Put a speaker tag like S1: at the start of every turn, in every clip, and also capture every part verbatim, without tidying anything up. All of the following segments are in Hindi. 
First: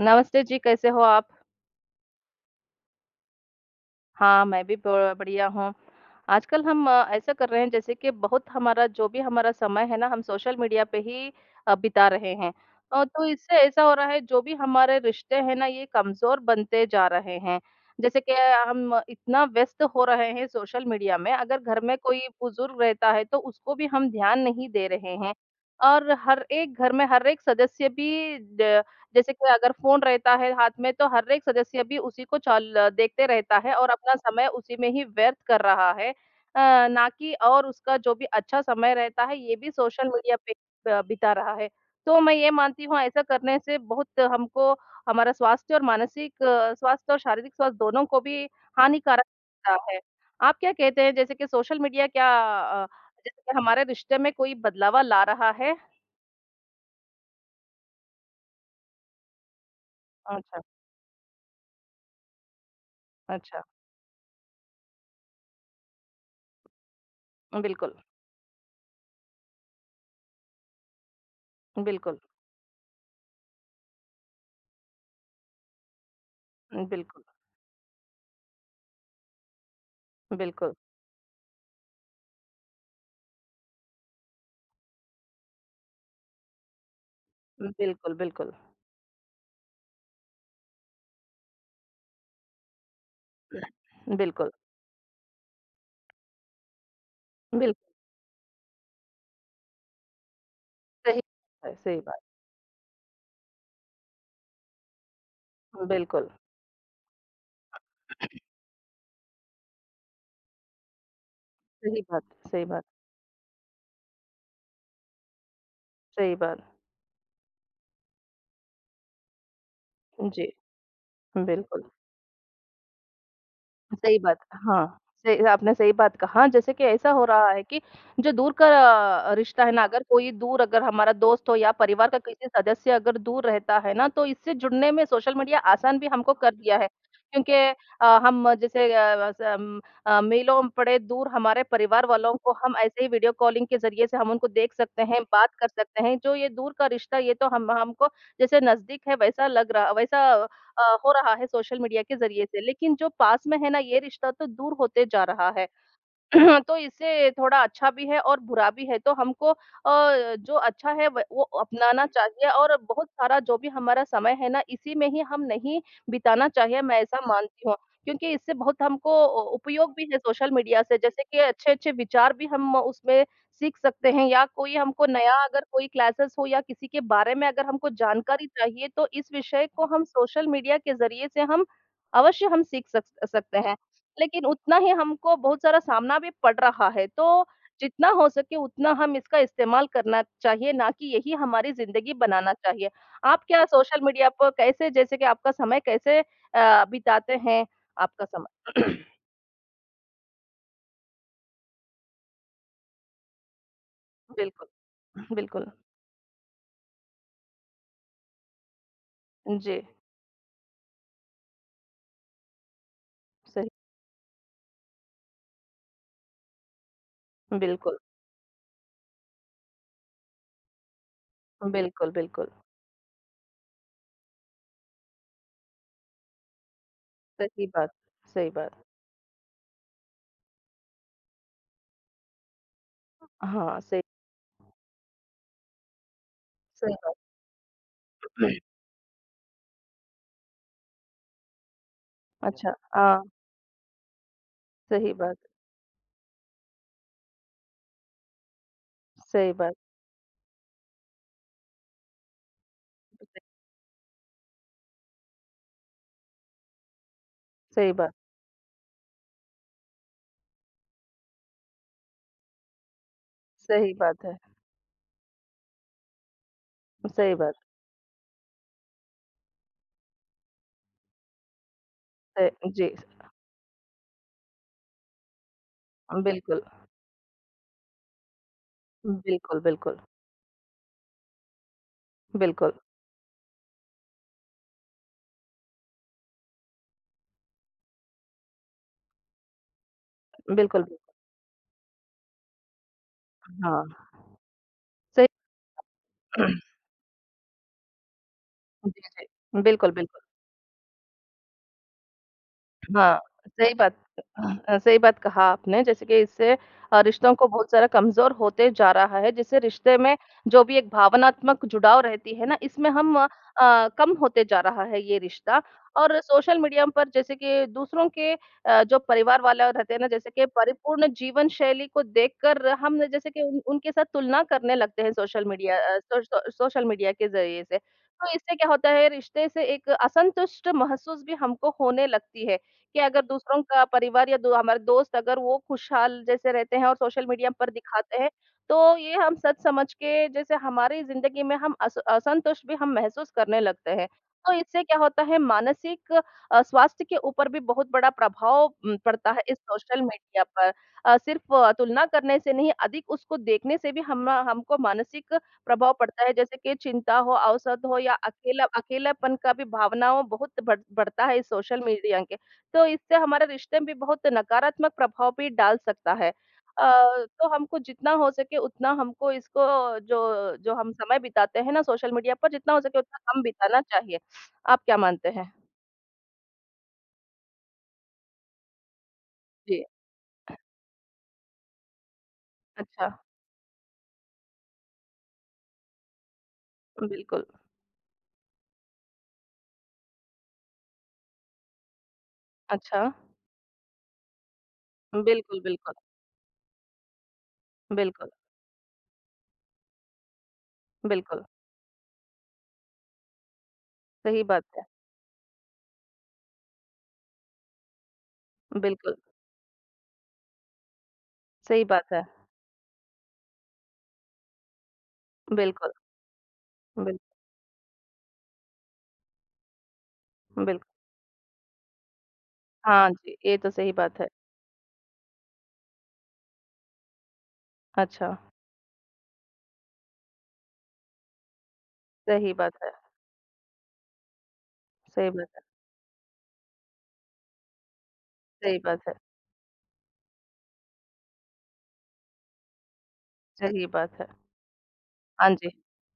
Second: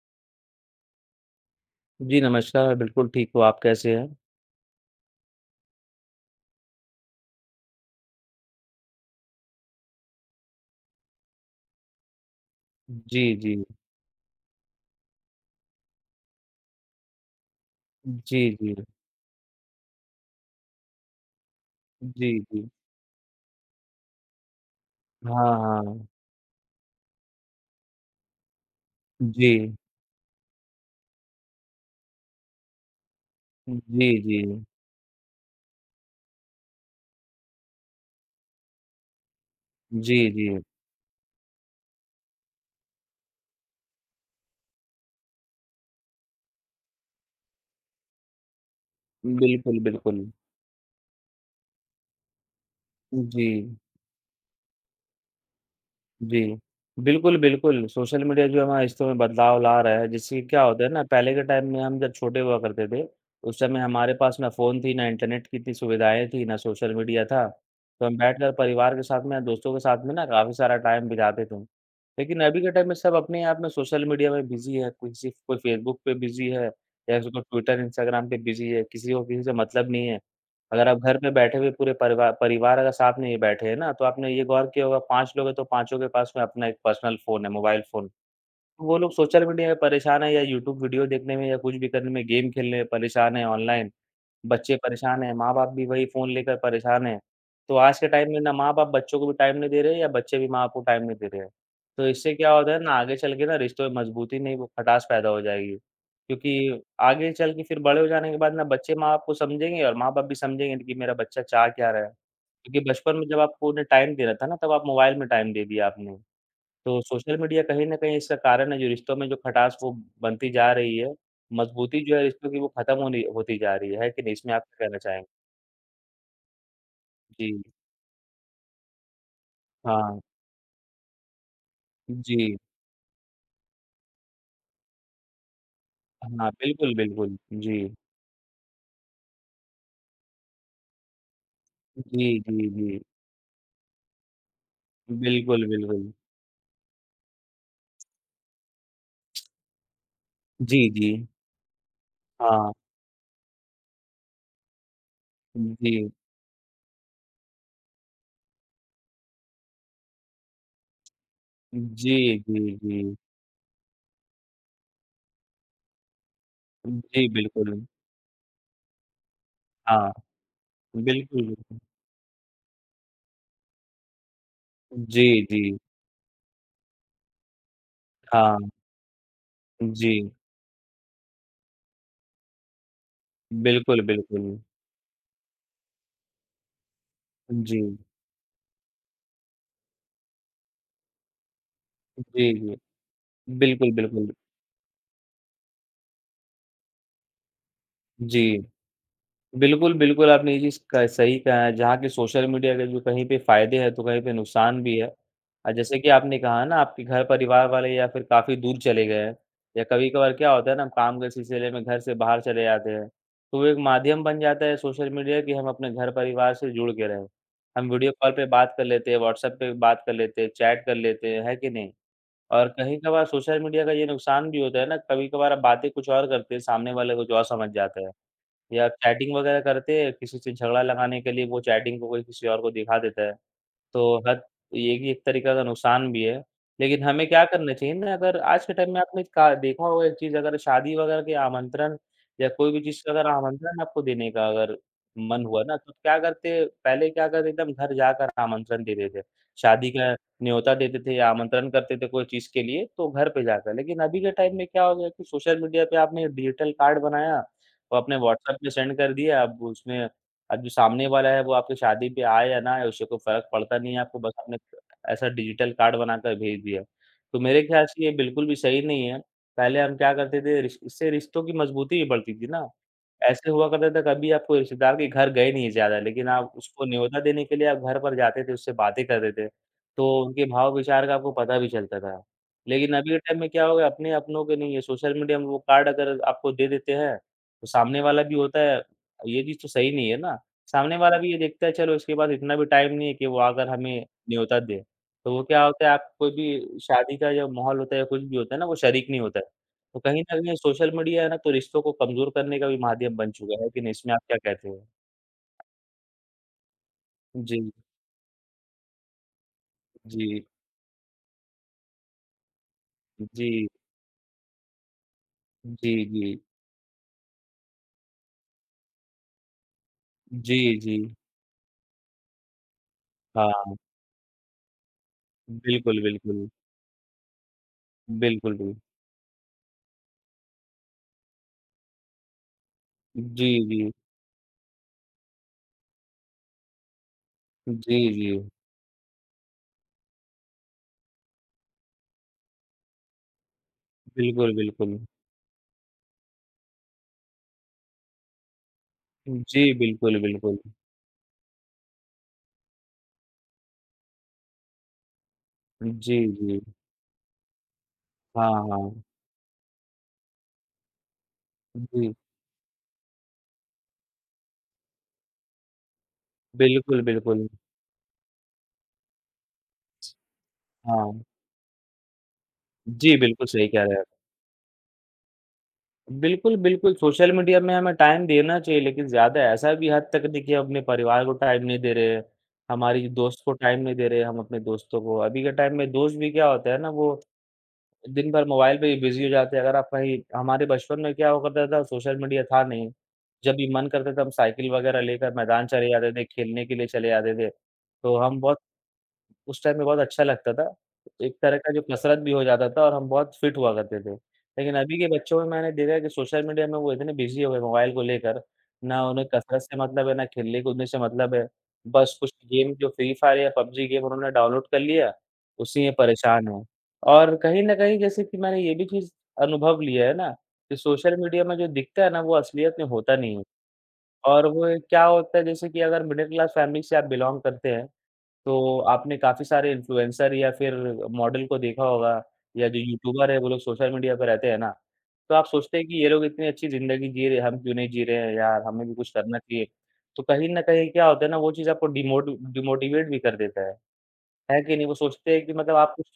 S1: नमस्ते जी, कैसे हो आप?
S2: जी, नमस्कार, बिल्कुल ठीक हूँ, आप कैसे हैं?
S1: हाँ, मैं भी ब बढ़िया हूँ। आजकल हम अ, ऐसा कर रहे हैं जैसे कि बहुत हमारा जो भी हमारा समय है ना, हम सोशल मीडिया पे ही अ, बिता रहे हैं। अ, तो
S2: जी, जी।
S1: इससे ऐसा हो रहा है जो भी हमारे रिश्ते हैं ना, ये कमज़ोर बनते जा रहे हैं। जैसे कि
S2: जी, जी।
S1: हम इतना व्यस्त हो रहे हैं सोशल मीडिया में, अगर घर में कोई
S2: जी, जी।
S1: बुज़ुर्ग रहता है तो उसको भी हम ध्यान नहीं दे रहे
S2: हाँ,
S1: हैं।
S2: हाँ।
S1: और हर एक घर में हर एक सदस्य भी ड जैसे
S2: जी।
S1: कि अगर फ़ोन रहता है हाथ में तो हर एक सदस्य भी उसी को चल देखते रहता है और
S2: जी,
S1: अपना
S2: जी।
S1: समय उसी में ही व्यर्थ कर रहा है। अ, ना कि और उसका जो भी अच्छा समय रहता है ये भी सोशल
S2: जी,
S1: मीडिया पे
S2: जी।
S1: ब बिता रहा है। तो मैं ये मानती हूँ ऐसा करने से बहुत हमको हमारा स्वास्थ्य और मानसिक अ, स्वास्थ्य और शारीरिक स्वास्थ्य दोनों को भी हानिकारक होता
S2: बिल्कुल,
S1: है।
S2: बिल्कुल।
S1: आप क्या कहते हैं जैसे कि सोशल मीडिया क्या अ, जैसे
S2: जी,
S1: कि हमारे रिश्ते में कोई बदलावा ला रहा है?
S2: जी। बिल्कुल, बिल्कुल, सोशल मीडिया जो है हमारे रिश्तों में बदलाव ला रहा है, जिससे
S1: अच्छा,
S2: क्या होता है ना, पहले के टाइम में हम जब छोटे हुआ करते थे, उस
S1: अच्छा।
S2: समय हमारे पास ना फ़ोन थी, ना इंटरनेट की इतनी सुविधाएँ थी, ना सोशल मीडिया था।
S1: बिल्कुल,
S2: तो हम बैठकर परिवार के साथ में या दोस्तों के साथ में ना काफ़ी सारा टाइम बिताते थे।
S1: बिल्कुल।
S2: लेकिन अभी के टाइम में सब अपने आप में सोशल मीडिया में बिज़ी है, कोई किसी कोई फ़ेसबुक पे बिज़ी है,
S1: हुँ,
S2: या
S1: बिल्कुल,
S2: किसी को ट्विटर, इंस्टाग्राम पे बिज़ी है, किसी को किसी से मतलब नहीं है।
S1: बिल्कुल,
S2: अगर आप घर पे बैठे हुए पूरे परिवा परिवार अगर साथ में ही बैठे हैं ना, तो आपने ये गौर किया होगा पाँच लोग हैं तो पाँचों के पास में अपना एक पर्सनल फ़ोन है, मोबाइल फ़ोन।
S1: बिल्कुल, बिल्कुल,
S2: वो लोग सोशल मीडिया में परेशान हैं या यूट्यूब वीडियो देखने में या कुछ भी करने में, गेम खेलने में परेशान हैं ऑनलाइन।
S1: बिल्कुल,
S2: बच्चे परेशान हैं, माँ-बाप भी वही फ़ोन लेकर परेशान हैं। तो
S1: बिल्कुल,
S2: आज के टाइम में ना माँ-बाप बच्चों को भी टाइम नहीं दे रहे हैं या बच्चे भी माँ बाप को टाइम नहीं
S1: सही
S2: दे रहे हैं।
S1: बात है, सही
S2: तो
S1: बात,
S2: इससे क्या होता है ना आगे चल के ना रिश्तों में मजबूती नहीं वो खटास पैदा हो जाएगी।
S1: बिल्कुल,
S2: क्योंकि आगे चल के फिर बड़े हो जाने के बाद ना बच्चे माँ-बाप को समझेंगे और माँ-बाप भी समझेंगे कि मेरा बच्चा चाह क्या
S1: सही
S2: रहा है।
S1: बात, सही बात,
S2: क्योंकि बचपन में जब आपको उन्हें टाइम देना था ना तब आप मोबाइल में टाइम दे दिया आपने।
S1: सही बात।
S2: तो सोशल मीडिया कहीं न कहीं इसका कारण है जो रिश्तों में जो खटास वो
S1: जी,
S2: बनती जा रही है,
S1: बिल्कुल।
S2: मजबूती जो है रिश्तों की वो खत्म होनी होती जा रही है, है
S1: सही
S2: कि नहीं?
S1: बात।
S2: इसमें आप क्या कहना
S1: हाँ,
S2: चाहेंगे?
S1: सही आपने सही बात कहा। जैसे कि ऐसा हो रहा
S2: जी,
S1: है कि जो दूर का अ, रिश्ता है ना, अगर
S2: हाँ,
S1: कोई दूर अगर हमारा दोस्त हो या परिवार का किसी
S2: जी,
S1: सदस्य अगर दूर रहता है ना, तो इससे जुड़ने में सोशल मीडिया आसान भी हमको
S2: हाँ,
S1: कर दिया है।
S2: बिल्कुल, बिल्कुल,
S1: क्योंकि
S2: जी,
S1: अ, हम जैसे अ, स अम, अ, मीलों पड़े दूर हमारे परिवार
S2: जी,
S1: वालों को
S2: जी,
S1: हम
S2: जी,
S1: ऐसे ही वीडियो कॉलिंग के ज़रिए से हम उनको देख सकते हैं, बात
S2: बिल्कुल,
S1: कर
S2: बिल्कुल,
S1: सकते हैं। जो ये दूर का रिश्ता ये तो हम हमको जैसे नज़दीक है वैसा लग रहा वैसा
S2: जी,
S1: अ,
S2: जी,
S1: हो रहा है सोशल मीडिया के ज़रिए से।
S2: हाँ,
S1: लेकिन जो पास में है ना, ये रिश्ता तो दूर होते जा रहा है।
S2: जी,
S1: तो इससे थोड़ा अच्छा भी है और बुरा भी है, तो हमको अ, जो अच्छा है व वो अपनाना
S2: जी,
S1: चाहिए
S2: जी,
S1: और बहुत
S2: जी,
S1: सारा जो भी हमारा समय है ना, इसी में ही हम नहीं बिताना चाहिए, मैं ऐसा
S2: जी,
S1: मानती
S2: बिल्कुल,
S1: हूँ। क्योंकि इससे बहुत हमको अ, उपयोग भी
S2: हाँ,
S1: है सोशल मीडिया से, जैसे कि
S2: बिल्कुल, बिल्कुल,
S1: अच्छे-अच्छे विचार भी हम उसमें सीख सकते हैं या कोई हमको
S2: जी,
S1: नया
S2: जी,
S1: अगर कोई क्लासेस हो या किसी के बारे में अगर हमको जानकारी
S2: हाँ,
S1: चाहिए, तो इस विषय को हम
S2: जी,
S1: सोशल मीडिया के ज़रिए से हम अवश्य हम सीख सक सकते हैं।
S2: बिल्कुल,
S1: लेकिन
S2: बिल्कुल,
S1: उतना ही हमको बहुत सारा सामना भी पड़ रहा है। तो
S2: जी,
S1: जितना हो सके उतना हम इसका इस्तेमाल करना चाहिए, ना कि यही हमारी ज़िंदगी
S2: जी,
S1: बनाना
S2: जी,
S1: चाहिए। आप क्या
S2: बिल्कुल,
S1: सोशल मीडिया
S2: बिल्कुल,
S1: पर कैसे जैसे कि आपका समय कैसे अ, बिताते हैं? आपका
S2: जी।
S1: समय
S2: बिल्कुल, बिल्कुल, आपने ये चीज़ क सही कहा है, जहाँ के सोशल मीडिया के जो कहीं पे फ़ायदे हैं, तो कहीं पे
S1: बिल्कुल,
S2: नुकसान भी है।
S1: बिल्कुल।
S2: अ, जैसे कि आपने कहा ना आपके घर परिवार वाले या फिर काफ़ी दूर चले गए हैं
S1: जी,
S2: या कभी-कभार क्या होता है ना, हम काम के सिलसिले में घर से बाहर चले जाते हैं, तो वो
S1: सही
S2: एक माध्यम बन जाता है सोशल मीडिया कि हम अपने घर परिवार से जुड़ के रहें। हम
S1: बिल्कुल,
S2: वीडियो कॉल पे बात कर लेते हैं, व्हाट्सएप पे बात कर लेते हैं, चैट कर लेते हैं, है कि नहीं?
S1: बिल्कुल, बिल्कुल।
S2: और कहीं-कभार सोशल मीडिया का ये नुकसान भी होता है ना, कभी-कभार आप बातें कुछ और करते हैं, सामने वाले कुछ और
S1: सही
S2: समझ
S1: बात,
S2: जाता है।
S1: सही बात।
S2: या चैटिंग वगैरह करते हैं, किसी से झगड़ा लगाने के लिए वो चैटिंग को कोई किसी और को दिखा देता है।
S1: हाँ, सही
S2: तो हद ये भी एक तरीका का नुकसान भी है।
S1: सही
S2: लेकिन
S1: बात।
S2: हमें क्या करना चाहिए ना अगर आज के टाइम में आपने का देखा होगा एक चीज़ अगर शादी वगैरह के आमंत्रण या कोई
S1: अच्छा,
S2: भी चीज़ का
S1: हाँ,
S2: अगर आमंत्रण आपको देने का अगर
S1: सही बात,
S2: मन हुआ ना तो क्या करते पहले क्या करते एकदम घर जाकर आमंत्रण देते थे।
S1: सही बात,
S2: शादी का न्योता देते थे या आमंत्रण करते थे कोई चीज़ के लिए तो घर पे जाकर। लेकिन अभी के टाइम में क्या हो गया कि सोशल मीडिया पे आपने डिजिटल कार्ड बनाया
S1: सही
S2: और
S1: बात,
S2: अपने व्हाट्सएप पे सेंड कर दिया अब उसमें अब जो सामने वाला है वो आपकी शादी पे आए या ना आए उससे कोई फ़र्क पड़ता नहीं
S1: सही
S2: है आपको
S1: बात
S2: बस
S1: है।
S2: आपने ऐसा डिजिटल कार्ड बनाकर भेज दिया।
S1: सही
S2: तो
S1: बात
S2: मेरे ख़्याल से ये बिल्कुल भी सही नहीं है। पहले हम क्या करते थे रिश इससे रिश्तों की मज़बूती भी बढ़ती थी
S1: है।
S2: ना।
S1: जी,
S2: ऐसे हुआ करता था कभी आपको रिश्तेदार के घर गए नहीं ज़्यादा, लेकिन आप
S1: बिल्कुल।
S2: उसको न्योता देने के लिए आप घर पर जाते थे, उससे बातें करते थे,
S1: बिल्कुल, बिल्कुल।
S2: तो उनके भाव-विचार का आपको पता भी चलता था।
S1: बिल्कुल,
S2: लेकिन अभी के टाइम में क्या हो गया अपने अपनों के नहीं है, सोशल मीडिया में वो कार्ड अगर आपको दे देते हैं, तो सामने वाला भी होता है ये चीज़ तो सही नहीं है ना,
S1: बिल्कुल,
S2: सामने
S1: बिल्कुल,
S2: वाला भी ये देखता है चलो इसके पास इतना भी टाइम नहीं है कि वो आकर हमें
S1: हाँ,
S2: न्योता दे।
S1: सही
S2: तो वो क्या होता है आप कोई भी शादी का जो माहौल होता है या कुछ भी होता है ना, वो
S1: जी,
S2: शरीक नहीं होता है।
S1: जी। बिल्कुल,
S2: तो कहीं
S1: बिल्कुल।
S2: न कहीं सोशल मीडिया है ना, तो रिश्तों को कमज़ोर करने का भी माध्यम
S1: हाँ,
S2: बन चुका है
S1: सही
S2: कि नहीं,
S1: बात
S2: इसमें आप क्या कहते
S1: अ,
S2: हो?
S1: सही बात कहा आपने जैसे कि इससे अ, रिश्तों को
S2: जी,
S1: बहुत सारा कमज़ोर होते जा रहा है, जिससे रिश्ते में
S2: जी,
S1: जो भी एक भावनात्मक जुड़ाव रहती है ना, इसमें हम अ,
S2: जी,
S1: अ, कम होते जा रहा है ये रिश्ता और
S2: जी,
S1: सोशल मीडिया पर जैसे कि दूसरों के अ, जो परिवार वाले रहते हैं ना, जैसे कि
S2: जी, जी, जी।
S1: परिपूर्ण जीवन शैली को देखकर हम जैसे कि उन
S2: हाँ,
S1: उनके साथ तुलना करने लगते हैं सोशल मीडिया अ,
S2: बिल्कुल,
S1: सो
S2: बिल्कुल।
S1: सो सोशल मीडिया के ज़रिए से। तो इससे
S2: बिल्कुल,
S1: क्या
S2: बिल
S1: होता है, रिश्ते से एक असंतुष्ट महसूस भी हमको होने लगती है। कि अगर
S2: जी,
S1: दूसरों का
S2: जी,
S1: परिवार या दो हमारे दोस्त अगर वो खुशहाल जैसे रहते हैं और सोशल मीडिया पर
S2: जी,
S1: दिखाते हैं,
S2: जी।
S1: तो ये हम सच समझ के जैसे हमारी ज़िंदगी में हम अस असंतुष्ट भी हम महसूस करने लगते हैं। तो
S2: बिल्कुल,
S1: इससे
S2: बिल्कुल।
S1: क्या होता है मानसिक अ, स्वास्थ्य के ऊपर भी बहुत बड़ा प्रभाव उम, पड़ता है इस
S2: जी,
S1: सोशल
S2: बिल्कुल,
S1: मीडिया
S2: बिल्कुल।
S1: पर। अ, सिर्फ़ तुलना करने से नहीं, अधिक उसको देखने से भी हम हमको मानसिक प्रभाव
S2: जी,
S1: पड़ता है, जैसे
S2: जी।
S1: कि चिंता हो, अवसाद हो या
S2: हाँ,
S1: अकेला
S2: हाँ।
S1: अकेलापन का भी भावना हो बहुत बढ़ बढ़ता है इस सोशल
S2: जी,
S1: मीडिया के। तो इससे हमारे रिश्ते में भी बहुत नकारात्मक प्रभाव भी डाल सकता है। अ,
S2: बिल्कुल, बिल्कुल।
S1: तो हमको जितना हो सके उतना हमको इसको जो जो हम समय
S2: हाँ।
S1: बिताते हैं ना सोशल मीडिया पर जितना हो सके
S2: जी,
S1: उतना कम
S2: बिल्कुल सही
S1: बिताना
S2: कह रहे हैं आप।
S1: चाहिए। आप क्या मानते हैं?
S2: बिल्कुल, बिल्कुल, सोशल मीडिया में हमें टाइम देना चाहिए लेकिन ज़्यादा ऐसा
S1: जी,
S2: भी हद तक नहीं कि हम अपने परिवार को टाइम नहीं दे रहे हैं, हमारी
S1: अच्छा,
S2: दोस्त को टाइम नहीं दे रहे हैं, हम अपने दोस्तों को। अभी के टाइम में दोस्त भी क्या होता है ना, वो
S1: बिल्कुल।
S2: दिन भर मोबाइल पे ही बिज़ी हो जाते हैं। अगर आप कहीं हमारे बचपन में क्या हुआ करता था, सोशल मीडिया था नहीं।
S1: अच्छा,
S2: जब भी मन करता था, हम साइकिल वगैरह लेकर
S1: बिल्कुल,
S2: मैदान चले
S1: बिल्कुल,
S2: जाते थे, खेलने के लिए चले जाते थे। तो
S1: बिल्कुल,
S2: हम बहुत उस टाइम में बहुत अच्छा लगता था। एक
S1: बिल्कुल,
S2: तरह का जो कसरत भी हो जाता था और हम बहुत फिट हुआ करते थे।
S1: सही बात
S2: लेकिन
S1: है।
S2: अभी के बच्चों में मैंने देखा है कि सोशल मीडिया में वो इतने बिज़ी हो गए मोबाइल को लेकर, ना
S1: बिल्कुल,
S2: उन्हें कसरत से मतलब है, ना खेलने-कूदने से मतलब है।
S1: सही बात
S2: बस
S1: है।
S2: कुछ गेम जो फ्री फायर या पबजी गेम उन्होंने डाउनलोड कर लिया, उसी में
S1: बिल्कुल,
S2: परेशान हैं।
S1: बिल
S2: और कहीं न कहीं जैसे कि मैंने ये भी चीज़ अनुभव लिया है ना कि
S1: बिल्कुल।
S2: सोशल मीडिया में जो दिखता है ना वो असलियत में
S1: हाँ
S2: होता नहीं
S1: जी,
S2: है।
S1: ये तो सही बात है।
S2: और वो क्या होता है जैसे कि अगर मिडिल क्लास फैमिली से आप बिलॉन्ग करते हैं
S1: अच्छा,
S2: तो आपने काफ़ी सारे इन्फ्लुएंसर या फिर मॉडल को देखा होगा
S1: सही
S2: या
S1: बात
S2: जो
S1: है,
S2: यूट्यूबर है वो लोग सोशल मीडिया पे रहते हैं ना,
S1: सही
S2: तो आप
S1: बात है,
S2: सोचते हैं कि ये लोग इतनी अच्छी ज़िंदगी जी रहे हैं, हम क्यों नहीं जी रहे हैं यार,
S1: सही
S2: हमें भी
S1: बात
S2: कुछ
S1: है,
S2: करना चाहिए। तो कहीं न कहीं क्या होता है ना वो चीज़ आपको डिमोट डिमोटिवेट भी कर देता है।
S1: सही बात है।
S2: है कि नहीं? वो सोचते हैं
S1: हाँ
S2: कि
S1: जी।
S2: मतलब आप कुछ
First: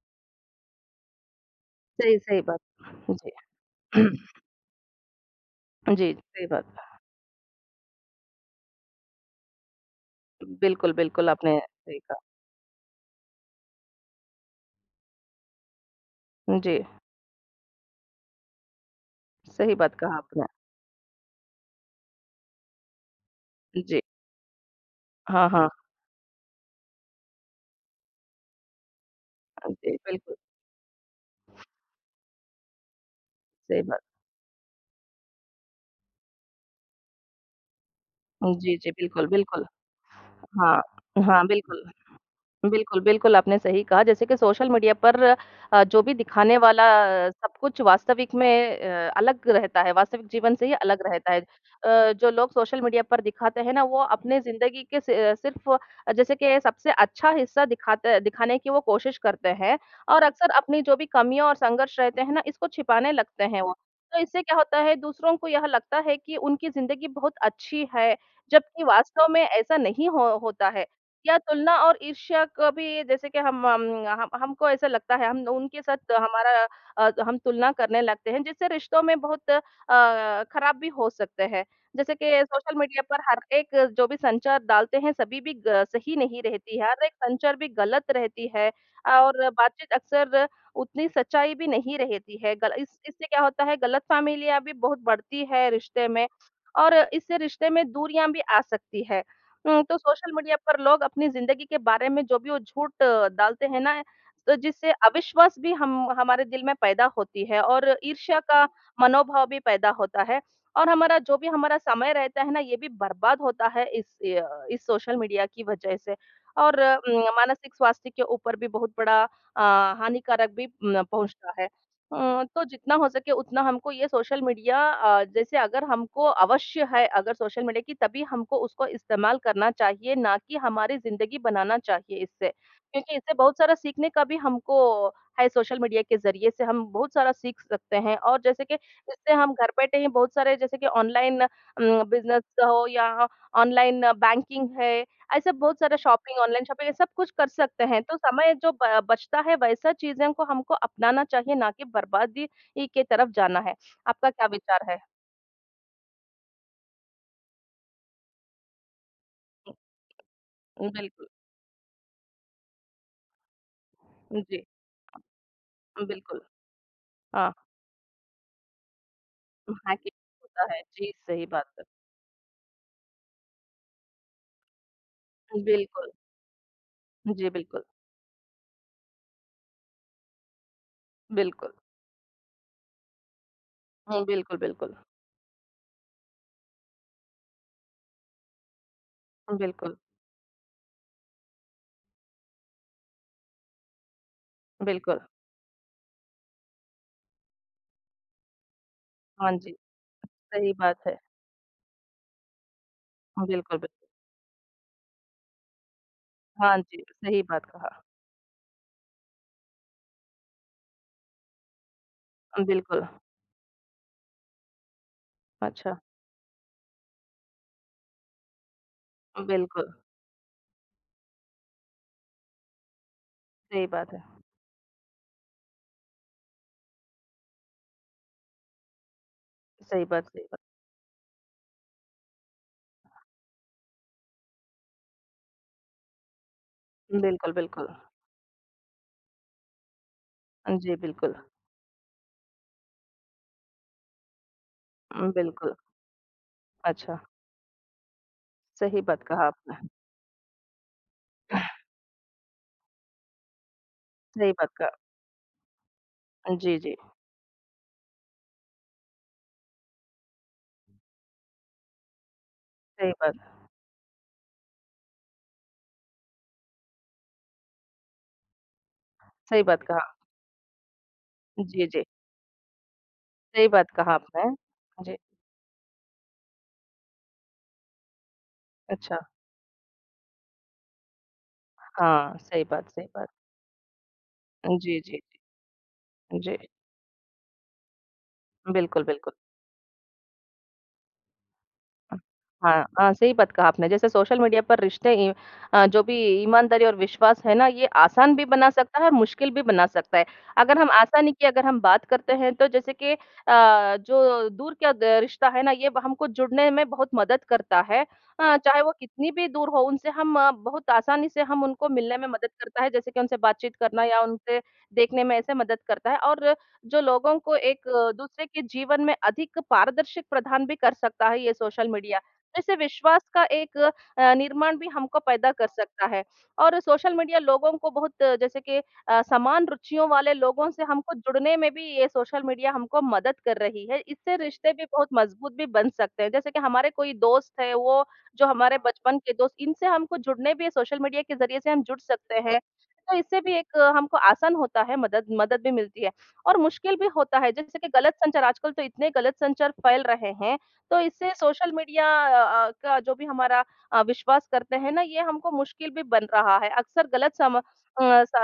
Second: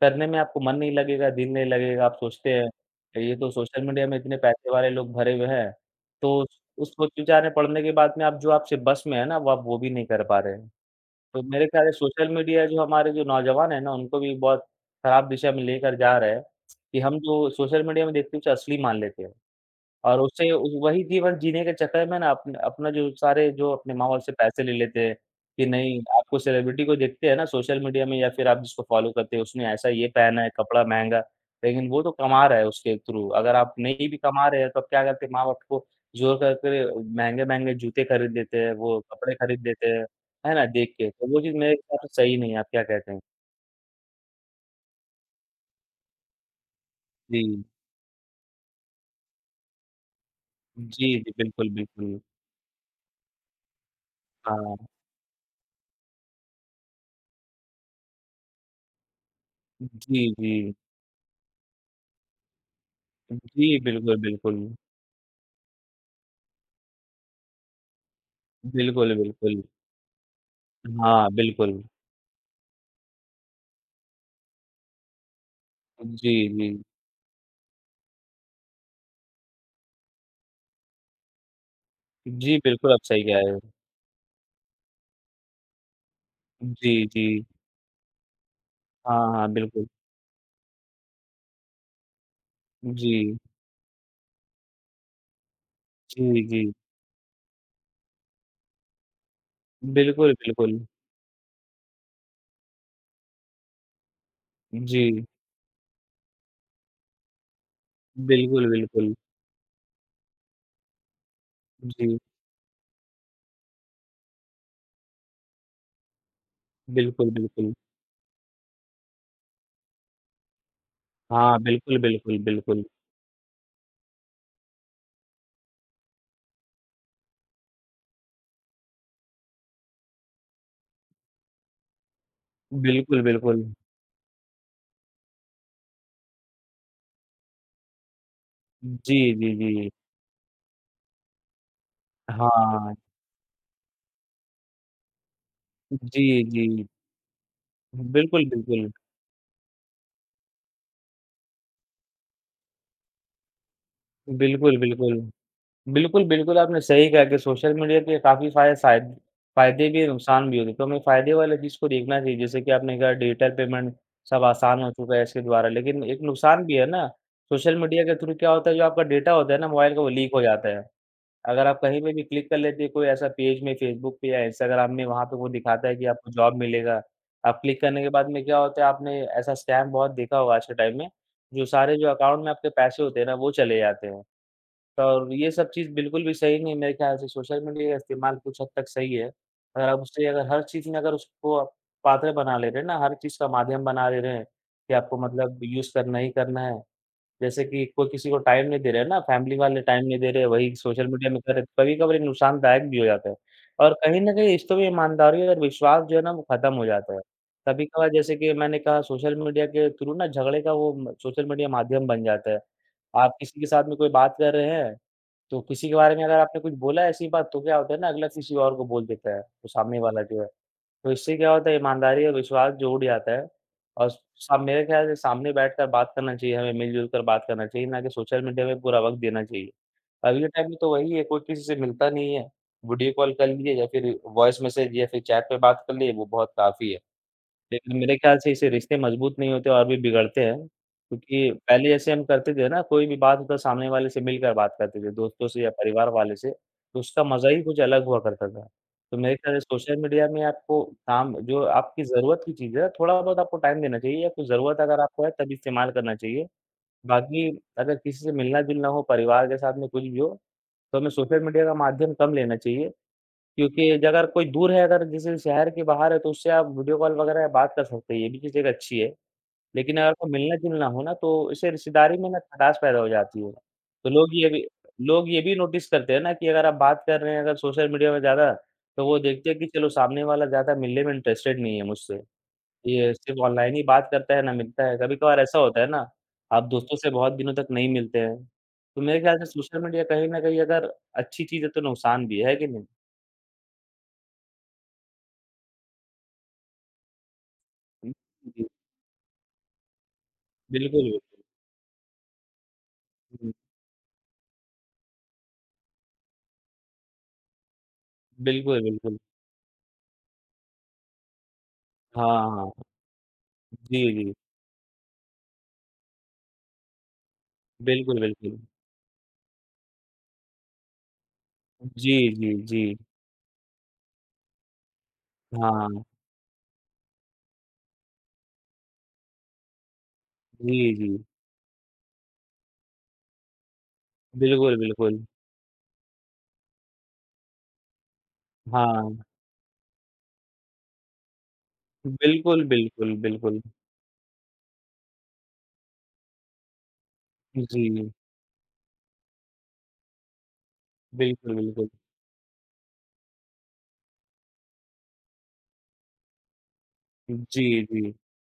S2: करने में आपको मन नहीं लगेगा, दिल नहीं लगेगा, आप
S1: सही, सही
S2: सोचते
S1: बात।
S2: हैं
S1: जी।
S2: ये तो सोशल मीडिया में इतने पैसे वाले लोग भरे हुए हैं,
S1: जी,
S2: तो
S1: सही बात।
S2: उस सोच विचार में पड़ने के बाद में आप जो आपसे बस में है ना, वो आप वो भी नहीं कर पा रहे हैं।
S1: बिल्कुल, बिल्कुल
S2: तो
S1: आपने
S2: मेरे ख्याल से
S1: सही कहा।
S2: सोशल मीडिया जो हमारे जो नौजवान है ना, उनको भी बहुत खराब दिशा में लेकर जा रहा है,
S1: जी,
S2: कि हम जो सोशल मीडिया में देखते हैं उसे असली मान लेते हैं।
S1: सही बात कहा
S2: और
S1: आपने।
S2: उससे वही जीवन जीने के चक्कर में ना अपन अपना जो सारे जो अपने
S1: जी,
S2: माँ-बाप से पैसे ले लेते हैं,
S1: हाँ,
S2: कि
S1: हाँ।
S2: नहीं आपको सेलिब्रिटी को देखते हैं ना सोशल मीडिया में या फिर आप जिसको फॉलो करते हो उसने ऐसा
S1: जी,
S2: ये
S1: बिल्कुल,
S2: पहना है, कपड़ा महँगा, लेकिन वो तो कमा रहा है उसके थ्रू। अगर आप
S1: सही बात।
S2: नहीं भी कमा रहे हैं तो आप क्या करते हैं माँ-बाप को ज़ोर करके महँगे-महँगे जूते खरीद देते हैं,
S1: जी, जी,
S2: वो
S1: बिल्कुल,
S2: कपड़े खरीद
S1: बिल्कुल।
S2: देते हैं, है ना?
S1: हाँ,
S2: देख के, तो वो
S1: हाँ,
S2: चीज़ मेरे
S1: बिल्कुल।
S2: हिसाब से सही नहीं है, आप क्या
S1: बिल्कुल,
S2: कहते हैं?
S1: बिल्कुल, आपने सही कहा। जैसे कि सोशल मीडिया पर अ, जो भी दिखाने वाला अ, सब
S2: जी।
S1: कुछ वास्तविक में अ, अलग रहता है, वास्तविक जीवन से ही अलग
S2: जी, जी,
S1: रहता है।
S2: बिल्कुल,
S1: अ,
S2: बिल्कुल।
S1: जो लोग सोशल मीडिया पर दिखाते हैं ना, वो अपने
S2: हाँ।
S1: ज़िंदगी के सि सिर्फ़ जैसे कि सबसे अच्छा हिस्सा दिखाते दिखाने की वो कोशिश करते हैं
S2: जी,
S1: और अक्सर
S2: जी।
S1: अपनी जो भी कमियाँ और संघर्ष रहते हैं ना, इसको छिपाने लगते हैं
S2: जी,
S1: वो।
S2: बिल्कुल,
S1: तो इससे क्या
S2: बिल्कुल।
S1: होता है, दूसरों को यह लगता है कि उनकी ज़िंदगी बहुत अच्छी है, जबकि
S2: बिल्कुल,
S1: वास्तव में
S2: बिल्कुल।
S1: ऐसा नहीं हो होता है।
S2: हाँ,
S1: या तुलना
S2: बिल्कुल।
S1: और ईर्ष्या कभी जैसे कि हम अम, हम हमको ऐसा लगता है हम उनके साथ
S2: जी,
S1: हमारा
S2: जी।
S1: अ, हम तुलना करने लगते हैं जिससे रिश्तों में बहुत अ, खराब भी हो सकते हैं। जैसे कि
S2: जी,
S1: सोशल
S2: बिल्कुल, आप
S1: मीडिया पर
S2: सही
S1: हर
S2: कह रहे हो।
S1: एक जो भी संचार डालते हैं सभी भी ग सही नहीं रहती है।
S2: जी,
S1: हर एक
S2: जी।
S1: संचार भी गलत रहती है
S2: हाँ, हाँ,
S1: और
S2: बिल्कुल।
S1: बातचीत अक्सर उतनी सच्चाई भी नहीं रहती है। गल इस इससे
S2: जी,
S1: क्या होता है गलतफ़हमियाँ भी बहुत बढ़ती है रिश्ते में
S2: जी, जी।
S1: और इससे रिश्ते में दूरियाँ भी आ सकती है। हुँ, तो सोशल
S2: बिल्कुल,
S1: मीडिया
S2: बिल्कुल।
S1: पर लोग अपनी ज़िंदगी के बारे में जो भी वो झूठ अ, डालते हैं ना, तो जिससे
S2: जी,
S1: अविश्वास भी हम हमारे दिल में पैदा होती है और ईर्ष्या का
S2: बिल्कुल, बिल्कुल।
S1: मनोभाव भी पैदा होता है और हमारा जो भी हमारा समय
S2: जी,
S1: रहता है ना, ये भी बर्बाद होता है इस अ, इस सोशल मीडिया की वजह से और उम,
S2: बिल्कुल, बिल्कुल।
S1: मानसिक स्वास्थ्य के ऊपर भी बहुत बड़ा अ, हानिकारक भी उम, पहुँचता
S2: हाँ,
S1: है।
S2: बिल्कुल, बिल्कुल,
S1: अ, तो
S2: बिल्कुल।
S1: जितना हो सके उतना हमको ये सोशल मीडिया अ, जैसे अगर हमको अवश्य है अगर सोशल मीडिया की तभी हमको उसको इस्तेमाल करना चाहिए, ना कि हमारी ज़िंदगी बनाना चाहिए इससे। क्योंकि
S2: बिल्कुल,
S1: इससे बहुत
S2: बिल्कुल।
S1: सारा सीखने का भी हमको है सोशल मीडिया के ज़रिए से हम बहुत सारा सीख सकते हैं और जैसे कि
S2: जी,
S1: इससे
S2: जी,
S1: हम घर
S2: जी।
S1: बैठे ही बहुत सारे जैसे कि ऑनलाइन उम, बिज़नेस हो
S2: हाँ।
S1: या ऑनलाइन बैंकिंग है ऐसा बहुत सारा
S2: जी,
S1: शॉपिंग, ऑनलाइन
S2: जी।
S1: शॉपिंग ये सब कुछ कर सकते हैं। तो
S2: बिल्कुल,
S1: समय जो
S2: बिल्कुल।
S1: ब बचता है वैसा चीज़ें को हमको अपनाना चाहिए ना कि बर्बादी ही के तरफ जाना है। आपका क्या
S2: बिल्कुल,
S1: विचार है?
S2: बिल्कुल। बिल्कुल, बिल्कुल, आपने सही कहा कि सोशल मीडिया के काफ़ी फाय शायद फ़ायदे भी हैं, नुकसान भी होते हैं, तो
S1: हुँ,
S2: हमें
S1: बिल्कुल।
S2: फ़ायदे वाला चीज़ को देखना चाहिए, जैसे कि आपने कहा डिजिटल पेमेंट सब
S1: जी,
S2: आसान हो चुका है इसके द्वारा, लेकिन एक
S1: बिल्कुल।
S2: नुकसान भी है ना।
S1: हाँ,
S2: सोशल मीडिया के थ्रू क्या होता है, जो आपका डेटा होता है ना मोबाइल का, वो
S1: हैकिंग
S2: लीक हो जाता
S1: होता है।
S2: है।
S1: जी, सही
S2: अगर
S1: बात
S2: आप
S1: है।
S2: कहीं पे भी क्लिक कर लेते हैं, कोई ऐसा पेज में फ़ेसबुक पे या इंस्टाग्राम में, वहाँ पे वो दिखाता है कि
S1: बिल्कुल।
S2: आपको जॉब मिलेगा।
S1: जी,
S2: आप क्लिक
S1: बिल्कुल,
S2: करने के बाद में क्या होता है, आपने ऐसा स्कैम बहुत देखा होगा आज के टाइम में, जो
S1: बिल्कुल।
S2: सारे जो अकाउंट में आपके पैसे होते हैं ना, वो चले जाते हैं।
S1: हुँ, बिल्कुल, बिल्कुल।
S2: और ये सब चीज़ बिल्कुल भी सही नहीं है। मेरे ख्याल से सोशल मीडिया का इस्तेमाल कुछ हद तक सही है। अगर
S1: बिल्कुल,
S2: आप उससे अगर हर चीज़ में अगर उसको आप पात्र बना ले रहे हैं ना, हर चीज़ का माध्यम बना ले रहे हैं कि आपको
S1: बिल्कुल।
S2: मतलब यूज़ करना ही करना है। जैसे कि कोई किसी को टाइम नहीं दे रहा है ना,
S1: हाँ
S2: फैमिली
S1: जी,
S2: वाले टाइम नहीं दे रहे हैं,
S1: सही
S2: वही
S1: बात
S2: सोशल
S1: है।
S2: मीडिया में कर रहे हैं, कभी-कभार ये नुकसानदायक भी हो जाता है।
S1: बिल्कुल,
S2: और
S1: बिल्कुल।
S2: कहीं न कहीं रिश्तों में ईमानदारी और विश्वास जो है ना, वो ख़त्म
S1: हाँ
S2: हो
S1: जी,
S2: जाता है।
S1: सही बात कहा।
S2: कभी-कभार जैसे कि मैंने कहा सोशल मीडिया के थ्रू ना झगड़े का वो म सोशल मीडिया माध्यम बन जाता है।
S1: बिल्कुल।
S2: आप किसी के साथ में कोई बात कर रहे हैं, तो किसी के
S1: अच्छा,
S2: बारे में अगर आपने कुछ बोला ऐसी बात तो क्या होता है ना अगला किसी और को बोल देता है, तो
S1: बिल्कुल।
S2: सामने वाला जो है। तो इससे क्या होता है ईमानदारी और विश्वास जो उड़ जाता है।
S1: सही
S2: और
S1: बात है।
S2: सा मेरे ख़्याल से सामने बैठकर बात करना चाहिए हमें, मिल-जुल कर बात करना चाहिए, ना कि सोशल मीडिया में पूरा वक़्त देना चाहिए।
S1: सही बात,
S2: अभी
S1: सही
S2: के
S1: बात।
S2: टाइम में तो वही है, कोई किसी से मिलता नहीं है, वीडियो कॉल कर लिए या फिर वॉइस मैसेज या फिर चैट पे बात कर लिए, वो बहुत काफ़ी है।
S1: बिल्कुल, बिल्कुल।
S2: लेकिन मेरे ख्याल से इससे रिश्ते मजबूत नहीं होते और भी बिगड़ते हैं,
S1: जी, बिल्कुल।
S2: क्योंकि पहले जैसे हम करते थे ना कोई भी बात हो तो सामने वाले से मिलकर बात करते थे,
S1: उम,
S2: दोस्तों से या
S1: बिल्कुल।
S2: परिवार वाले से, तो
S1: अच्छा,
S2: उसका मज़ा ही कुछ अलग हुआ करता था।
S1: सही
S2: तो
S1: बात
S2: मेरे
S1: कहा
S2: ख्याल से
S1: आपने,
S2: सोशल मीडिया में आपको काम जो आपकी ज़रूरत की चीज़ है, थोड़ा बहुत आपको टाइम देना चाहिए या कुछ
S1: सही बात
S2: ज़रूरत
S1: कहा।
S2: अगर आपको है तब इस्तेमाल करना चाहिए।
S1: जी, जी,
S2: बाकी अगर किसी से मिलना-जुलना हो, परिवार के साथ में कुछ भी हो, तो हमें सोशल मीडिया का माध्यम कम लेना चाहिए।
S1: सही बात
S2: क्योंकि अगर कोई दूर है अगर जैसे शहर के बाहर है तो उससे आप वीडियो कॉल वगैरह बात कर सकते हैं, ये भी चीज़ एक अच्छी है।
S1: सही बात
S2: लेकिन अगर
S1: कहा।
S2: कोई मिलना-जुलना हो ना तो इससे
S1: जी, जी,
S2: रिश्तेदारी में ना खटास पैदा हो जाती है।
S1: सही बात
S2: तो
S1: कहा
S2: लोग
S1: आपने।
S2: ये भी
S1: जी,
S2: लोग ये भी नोटिस करते हैं ना कि अगर आप बात कर रहे हैं अगर सोशल मीडिया में ज़्यादा, तो
S1: अच्छा,
S2: वो देखते हैं कि चलो सामने वाला ज़्यादा मिलने में इंटरेस्टेड नहीं है मुझसे।
S1: हाँ, सही बात सही
S2: ये
S1: बात।
S2: सिर्फ़ ऑनलाइन ही बात करता है ना मिलता है,
S1: जी, जी,
S2: कभी-कभार ऐसा होता है ना,
S1: जी,
S2: आप दोस्तों से बहुत दिनों तक नहीं मिलते हैं। तो
S1: बिल्कुल,
S2: मेरे
S1: बिल्कुल।
S2: ख्याल से सोशल मीडिया कहीं न कहीं अगर अच्छी चीज़ है तो
S1: अ,
S2: नुकसान भी है, है कि नहीं?
S1: हाँ, अ, सही बात कहा आपने। जैसे सोशल मीडिया पर रिश्ते इ अ, जो भी ईमानदारी और विश्वास है ना, ये
S2: हुँ,
S1: आसान भी
S2: जी।
S1: बना सकता है और मुश्किल भी बना सकता है। अगर हम
S2: बिल्कुल,
S1: आसानी
S2: बिल्कुल।
S1: की अगर हम बात करते हैं, तो जैसे कि
S2: हुँ,
S1: अ, जो दूर का द रिश्ता है ना, ये ब हमको जुड़ने में बहुत मदद करता है। अ, चाहे
S2: बिल्कुल,
S1: वो
S2: बिल्कुल।
S1: कितनी भी दूर हो, उनसे हम अ, बहुत आसानी से हम उनको मिलने
S2: हाँ,
S1: में मदद
S2: हाँ। हाँ।
S1: करता है, जैसे कि उनसे बातचीत
S2: जी,
S1: करना या
S2: जी।
S1: उनसे देखने में ऐसे मदद करता है और जो लोगों को एक अ,
S2: बिल्कुल,
S1: दूसरे
S2: बिल्कुल।
S1: के जीवन में अधिक पारदर्शिक प्रदान भी कर सकता है ये सोशल मीडिया।
S2: जी, जी,
S1: जैसे
S2: जी।
S1: विश्वास का एक अ, निर्माण भी हमको पैदा कर
S2: हाँ।
S1: सकता है और सोशल मीडिया लोगों को बहुत अ, जैसे कि अ, समान रुचियों वाले लोगों
S2: जी,
S1: से
S2: जी।
S1: हमको जुड़ने में भी ये सोशल मीडिया हमको मदद कर रही है। इससे रिश्ते
S2: बिल्कुल,
S1: भी बहुत
S2: बिल्कुल।
S1: मजबूत भी बन सकते हैं। जैसे कि हमारे कोई दोस्त है, वो जो हमारे बचपन
S2: हाँ।
S1: के दोस्त, इनसे हमको जुड़ने भी सोशल मीडिया के ज़रिए से हम जुड़ सकते हैं।
S2: बिल्कुल, बिल्कुल,
S1: तो इससे भी
S2: बिल्कुल।
S1: एक अ, हमको आसान होता है, मदद मदद भी मिलती है। और मुश्किल भी होता है जैसे कि
S2: जी।
S1: गलत संचार आजकल तो इतने गलत संचार फैल रहे हैं, तो इससे
S2: बिल्कुल,
S1: सोशल
S2: बिल्कुल।
S1: मीडिया अ अ, का जो भी हमारा अ, विश्वास करते हैं ना, ये हमको मुश्किल भी बन रहा है। अक्सर गलत सम
S2: जी,
S1: अ,
S2: जी।
S1: स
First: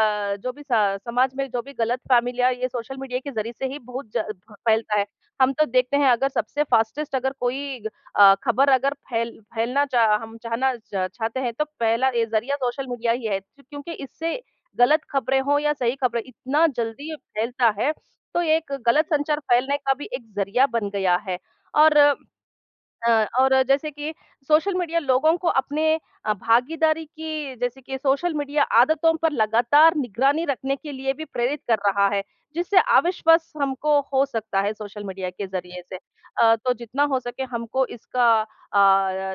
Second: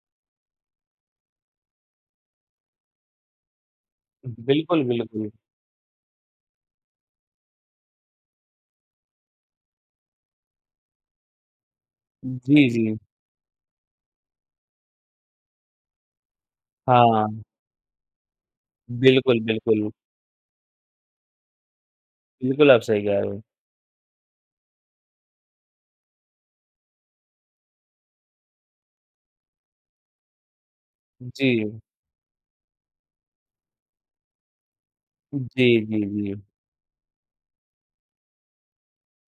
S1: जो भी स समाज में जो भी गलतफ़हमी या ये सोशल मीडिया के ज़रिए से ही बहुत ज फ
S2: बिल्कुल,
S1: फैलता है।
S2: बिल्कुल।
S1: हम तो देखते हैं अगर सबसे फ़ास्टेस्ट अगर कोई अ, खबर अगर फैल फैलना चाह हम चाहना च चाहते हैं तो पहला ये ज़रिया
S2: जी,
S1: सोशल
S2: जी।
S1: मीडिया ही है। क्योंकि इससे गलत खबरें हों या सही खबरें, इतना जल्दी
S2: हाँ।
S1: फैलता है तो ये एक गलत संचार
S2: बिल्कुल,
S1: फैलने
S2: बिल्कुल।
S1: का भी एक ज़रिया बन गया है और
S2: बिल्कुल, आप सही कह
S1: अ,
S2: रहे हो।
S1: और जैसे कि सोशल मीडिया लोगों को अपने अ, भागीदारी की जैसे कि सोशल मीडिया आदतों पर लगातार निगरानी रखने के लिए भी
S2: जी।
S1: प्रेरित कर रहा है, जिससे अविश्वास हमको हो सकता है सोशल मीडिया के
S2: जी,
S1: ज़रिए से।
S2: जी, जी।
S1: अ, तो जितना हो सके हमको इसका अ,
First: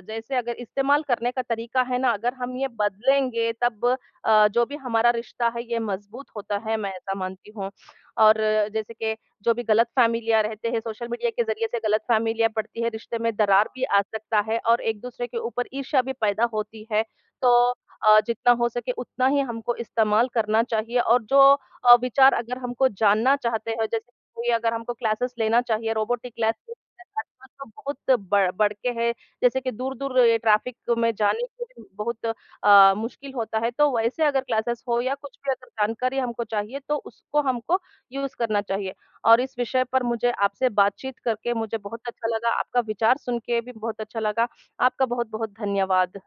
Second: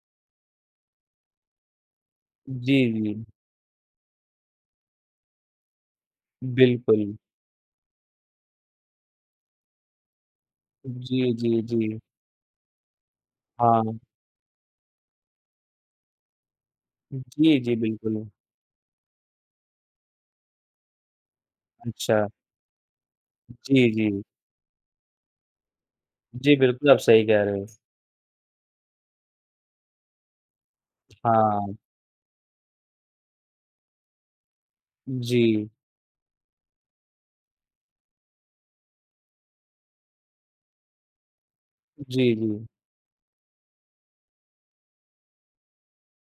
S1: जैसे अगर इस्तेमाल करने का तरीका है ना, अगर हम ये
S2: जी, जी।
S1: बदलेंगे तब अ, जो भी हमारा रिश्ता है ये मज़बूत होता है, मैं ऐसा
S2: बिल्कुल।
S1: मानती हूँ। और जैसे कि जो भी गलतफ़हमी लिया रहते हैं, सोशल
S2: जी,
S1: मीडिया के
S2: जी,
S1: ज़रिए से
S2: जी।
S1: गलतफ़हमियाँ बढ़ती है, रिश्ते में दरार भी
S2: हाँ।
S1: आ सकता है और एक-दूसरे के ऊपर ईर्ष्या भी पैदा होती है। तो
S2: जी, जी,
S1: अ,
S2: बिल्कुल।
S1: जितना हो सके उतना ही हमको इस्तेमाल करना चाहिए और जो अ,
S2: अच्छा।
S1: विचार अगर हमको जानना चाहते हैं,
S2: जी,
S1: जैसे
S2: जी।
S1: कोई अगर हमको क्लासेस लेना चाहिए, रोबोटिक
S2: जी,
S1: क्लास
S2: बिल्कुल, आप सही कह
S1: आजकल
S2: रहे हो।
S1: तो बहुत बढ़ बढ़ के है, जैसे कि दूर-दूर ये ट्रैफ़िक में जाने के
S2: हाँ,
S1: लिए बहुत अ, मुश्किल होता है, तो वैसे अगर क्लासेस हो या कुछ
S2: जी।
S1: भी अगर जानकारी हमको चाहिए, तो उसको हमको यूज़ करना चाहिए। और इस विषय पर मुझे आपसे बातचीत करके मुझे बहुत
S2: जी,
S1: अच्छा लगा,
S2: जी।
S1: आपका विचार सुन के भी बहुत अच्छा लगा। आपका बहुत-बहुत धन्यवाद।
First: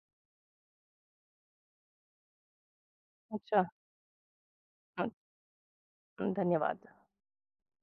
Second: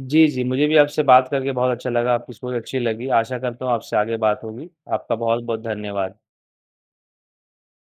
S2: जी, जी, मुझे भी आपसे बात करके बहुत अच्छा लगा, आपकी सोच अच्छी लगी। आशा करता
S1: अच्छा,
S2: हूँ आपसे आगे बात होगी।
S1: हुँ,
S2: आपका बहुत-बहुत धन्यवाद।
S1: हुँ, धन्यवाद।